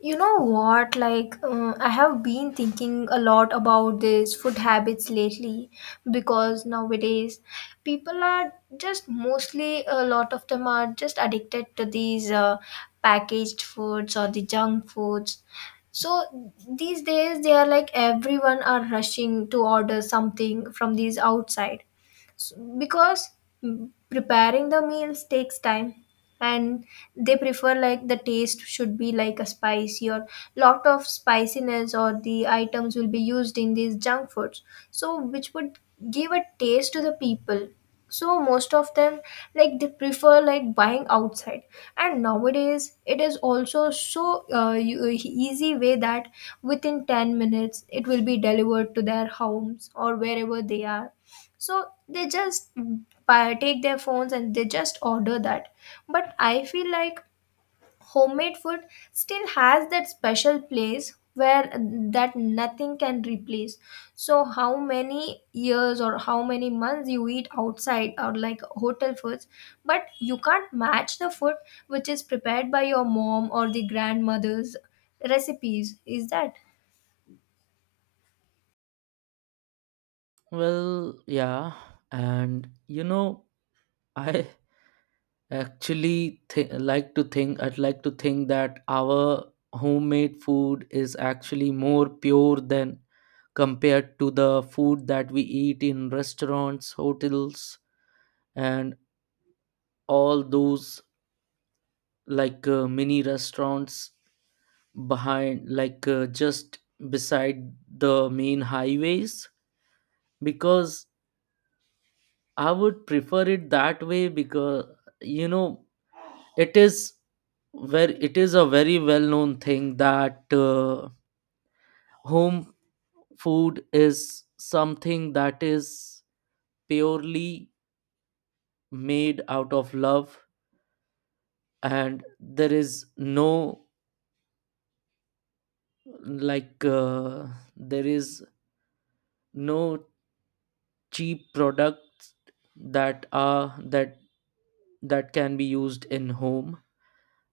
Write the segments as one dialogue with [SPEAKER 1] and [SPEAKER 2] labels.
[SPEAKER 1] I have been thinking a lot about these food habits lately because nowadays people are just mostly a lot of them are just addicted to these packaged foods or the junk foods. So these days they are like everyone are rushing to order something from these outside S because preparing the meals takes time and they prefer like the taste should be like a spicy or lot of spiciness or the items will be used in these junk foods so which would give a taste to the people so most of them like they prefer like buying outside, and nowadays it is also so easy way that within 10 minutes it will be delivered to their homes or wherever they are, so they just buy, take their phones and they just order that. But I feel like homemade food still has that special place where that nothing can replace. So how many years or how many months you eat outside or like hotel foods, but you can't match the food which is prepared by your mom or the grandmother's recipes, is that?
[SPEAKER 2] Well, yeah, and you know, I like to think that our homemade food is actually more pure than compared to the food that we eat in restaurants, hotels, and all those mini restaurants behind just beside the main highways because I would prefer it that way because you know it is very it is a very well known thing that home food is something that is purely made out of love, and there is no like uh, there is no cheap products that are that that can be used in home.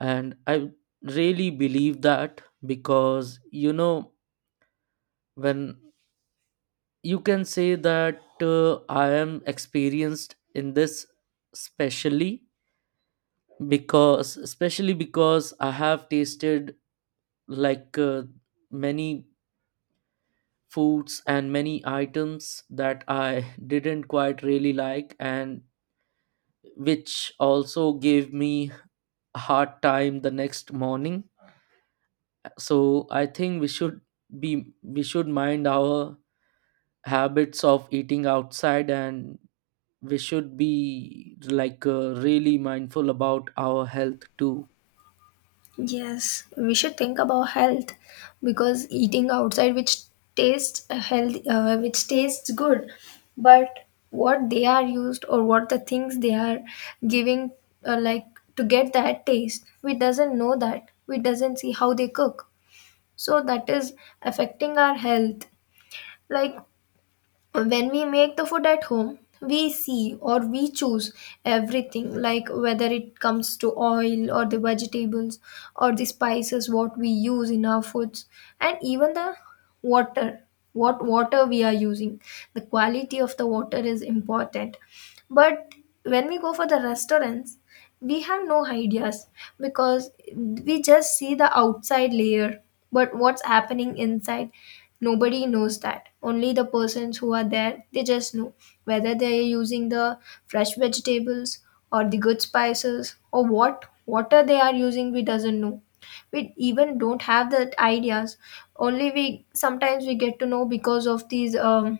[SPEAKER 2] And I really believe that because you know when you can say that I am experienced in this. Specially because Especially because I have tasted like uh, many foods and many items that I didn't quite really like, and which also gave me a hard time the next morning. So I think we should mind our habits of eating outside, and we should be really mindful about our health too.
[SPEAKER 1] Yes, we should think about health because eating outside which tastes healthy, which tastes good, but what they are used or what the things they are giving, like to get that taste, we doesn't know that. We doesn't see how they cook, so that is affecting our health. Like when we make the food at home we see or we choose everything like whether it comes to oil or the vegetables or the spices what we use in our foods, and even the water, what water we are using, the quality of the water is important. But when we go for the restaurants we have no ideas because we just see the outside layer, but what's happening inside nobody knows that, only the persons who are there they just know whether they are using the fresh vegetables or the good spices or what water they are using, we doesn't know, we even don't have that ideas. Only we sometimes we get to know because of these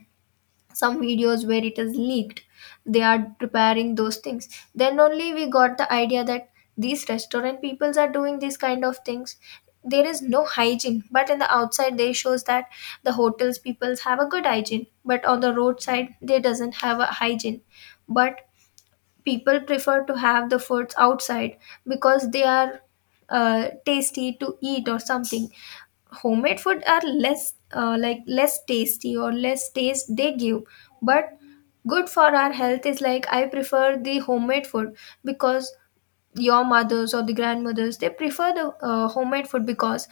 [SPEAKER 1] some videos where it is leaked they are preparing those things, then only we got the idea that these restaurant peoples are doing these kind of things. There is no hygiene, but in the outside they shows that the hotels peoples have a good hygiene, but on the roadside they doesn't have a hygiene. But people prefer to have the foods outside because they are tasty to eat or something. Homemade food are less like less tasty or less taste they give, but good for our health, is like I prefer the homemade food because your mothers or the grandmothers they prefer the homemade food because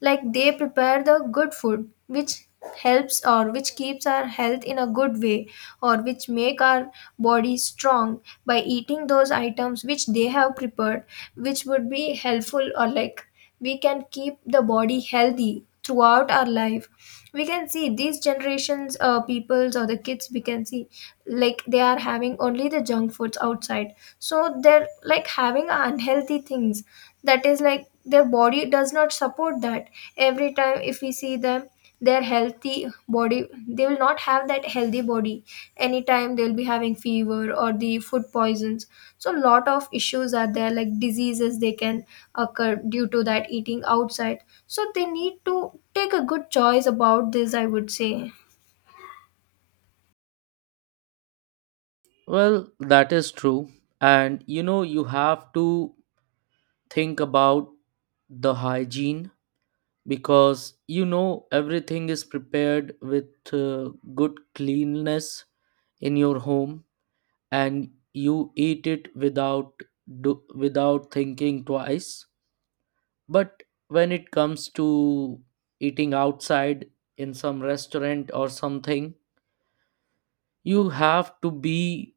[SPEAKER 1] like they prepare the good food which helps or which keeps our health in a good way or which make our body strong by eating those items which they have prepared, which would be helpful or like we can keep the body healthy throughout our life. We can see these generations peoples or the kids, we can see like they are having only the junk foods outside, so they're like having unhealthy things, that is like their body does not support that. Every time if we see them, their healthy body, they will not have that healthy body, anytime they'll be having fever or the food poisons. So a lot of issues are there like diseases they can occur due to that eating outside, so they need to take a good choice about this, I would say.
[SPEAKER 2] Well, that is true, and you know, you have to think about the hygiene, because you know everything is prepared with uh, good cleanliness in your home, and you eat it without without thinking twice. But when it comes to eating outside, in some restaurant or something, you have to be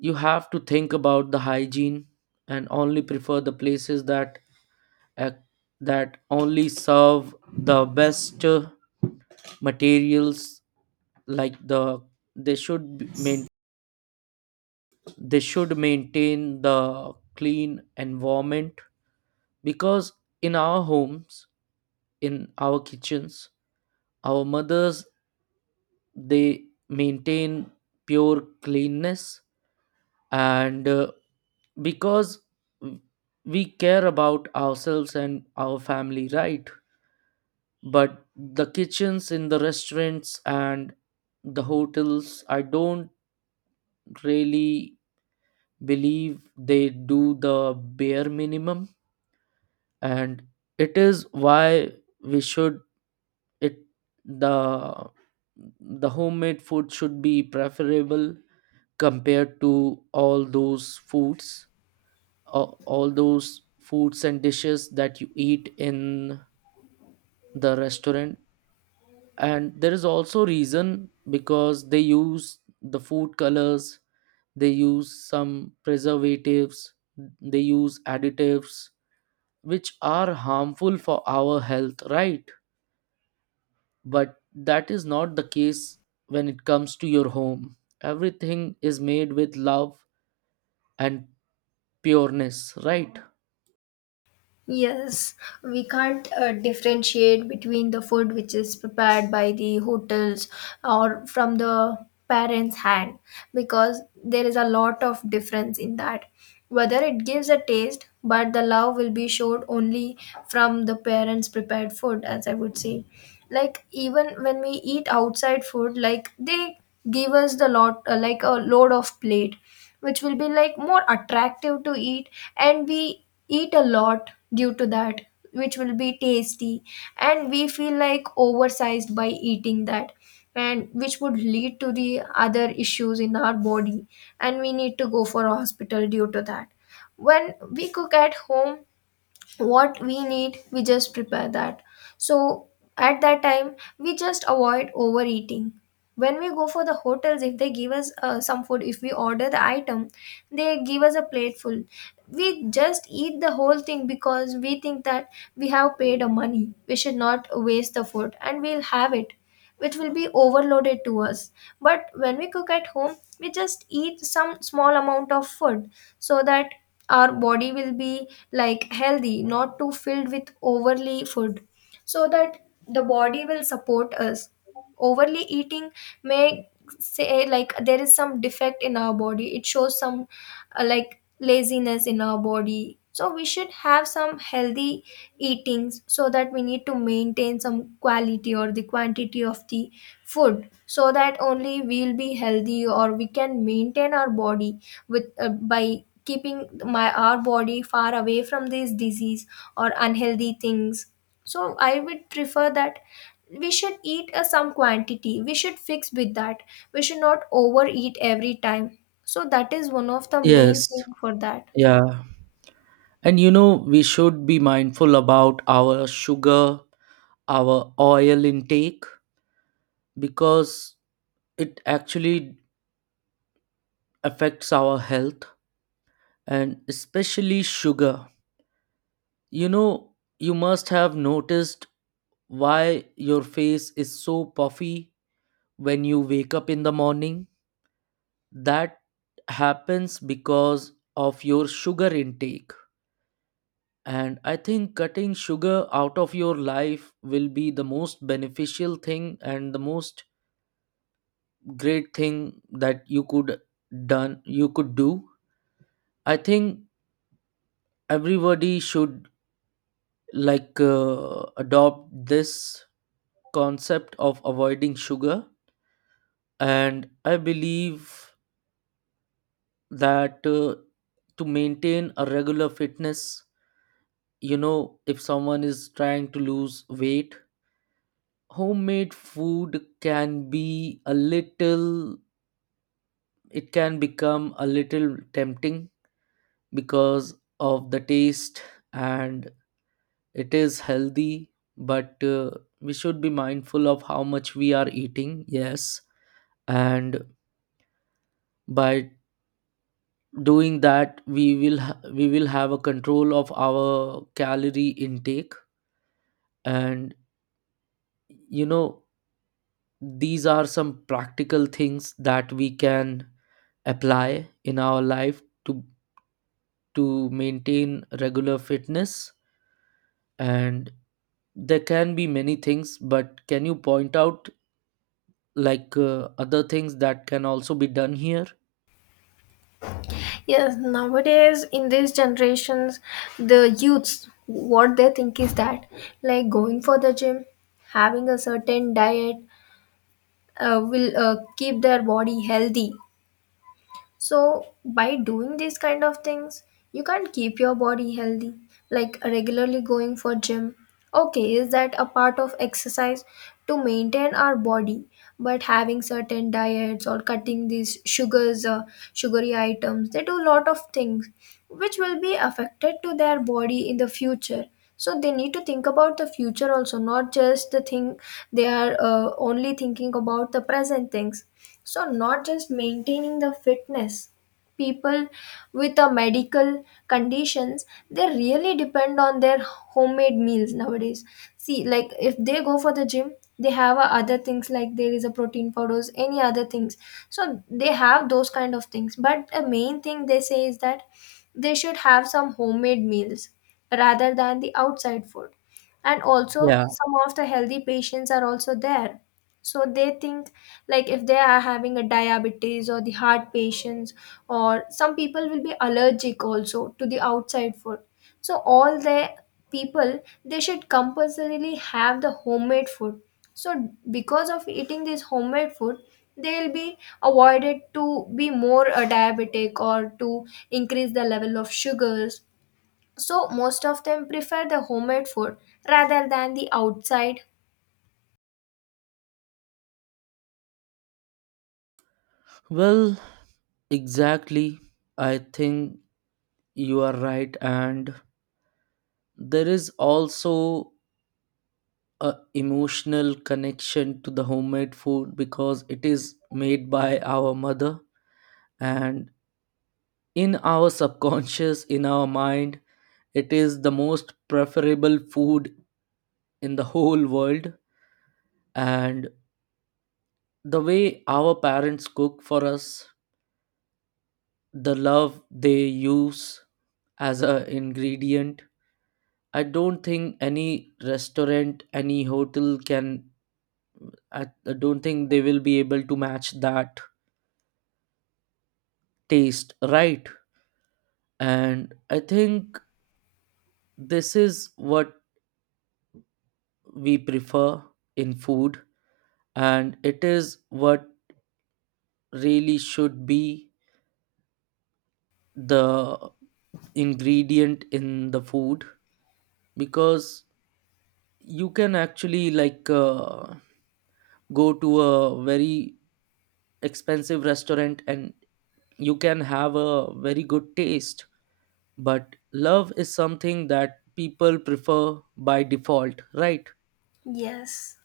[SPEAKER 2] you have to think about the hygiene and only prefer the places that ac- that only serve the best materials. Like, the they they should maintain the clean environment, because in our homes, in our kitchens, our mothers, they maintain pure cleanness. And because we care about ourselves and our family, right? But the kitchens in the restaurants and the hotels, I don't really believe they do the bare minimum. And it is why we should, it the the homemade food should be preferable compared to all those foods, all those foods and dishes that you eat in the restaurant. And there is also reason, because they use the food colors, they use some preservatives, they use additives, which are harmful for our health, right? But that is not the case when it comes to your home. Everything is made with love and pureness, right?
[SPEAKER 1] Yes, we can't differentiate between the food which is prepared by the hotels or from the parents' hand, because there is a lot of difference in that. Whether it gives a taste, but the love will be showed only from the parents' prepared food, as I would say. Like, even when we eat outside food, like they give us the lot, like a load of plate which will be like more attractive to eat, and we eat a lot due to that, which will be tasty, and we feel like oversized by eating that, and which would lead to the other issues in our body, and we need to go for hospital due to that. When we cook at home, what we need we just prepare that, so at that time we just avoid overeating. When we go for the hotels, if they give us some food, if we order the item they give us a plateful, we just eat the whole thing because we think that we have paid a money, we should not waste the food and we'll have it, which will be overloaded to us. But when we cook at home we just eat some small amount of food, so that our body will be like healthy, not too filled with overly food, so that the body will support us. Overly eating may say like there is some defect in our body, it shows some like laziness in our body. So we should have some healthy eatings, so that we need to maintain some quality or the quantity of the food, so that only we'll be healthy or we can maintain our body with by keeping my our body far away from these disease or unhealthy things. So I would prefer that we should eat a some quantity, we should fix with that, we should not overeat every time, so that is one of the main thing
[SPEAKER 2] Yes.
[SPEAKER 1] for that.
[SPEAKER 2] Yeah. And you know, we should be mindful about our sugar, our oil intake, because it actually affects our health, and especially sugar. You know, you must have noticed why your face is so puffy when you wake up in the morning. That happens because of your sugar intake. And I think cutting sugar out of your life will be the most beneficial thing and the most great thing that you could done you could do. I think everybody should adopt this concept of avoiding sugar. And I believe that to maintain a regular fitness, you know, if someone is trying to lose weight, homemade food can be a little it can become a little tempting because of the taste, and it is healthy. But we should be mindful of how much we are eating, yes. And by doing that, we will we will have a control of our calorie intake. And you know, these are some practical things that we can apply in our life to maintain regular fitness. And there can be many things, but can you point out other things that can also be done here?
[SPEAKER 1] Yes, nowadays in these generations, the youths, what they think is that like going for the gym, having a certain diet will keep their body healthy. So, by doing these kind of things, you can't keep your body healthy, like regularly going for gym. Okay, is that a part of exercise to maintain our body? But having certain diets or cutting these sugars, sugary items, they do a lot of things which will be affected to their body in the future. So they need to think about the future also, not just the thing they are only thinking about the present things. So, not just maintaining the fitness, people with a medical conditions they really depend on their homemade meals nowadays. See, like if they go for the gym, they have other things like there is a protein powders any other things, so they have those kind of things, but the main thing they say is that they should have some homemade meals rather than the outside food. And also
[SPEAKER 2] Yeah.
[SPEAKER 1] some of the healthy patients are also there, so they think like if they are having a diabetes or the heart patients or some people will be allergic also to the outside food, so all the people they should compulsorily have the homemade food. So because of eating this homemade food they'll be avoided to be more a diabetic or to increase the level of sugars, so most of them prefer the homemade food rather than the outside.
[SPEAKER 2] Well, exactly. I think you are right, and there is also a emotional connection to the homemade food, because it is made by our mother. And in our subconscious, in our mind, it is the most preferable food in the whole world. And the way our parents cook for us, the love they use as a ingredient, I don't think any restaurant, any hotel can, i I don't think they will be able to match that taste, right? And I think this is what we prefer in food, and it is what really should be the ingredient in the food. Because you can actually go to a very expensive restaurant and you can have a very good taste, but love is something that people prefer by default, right?
[SPEAKER 1] Yes.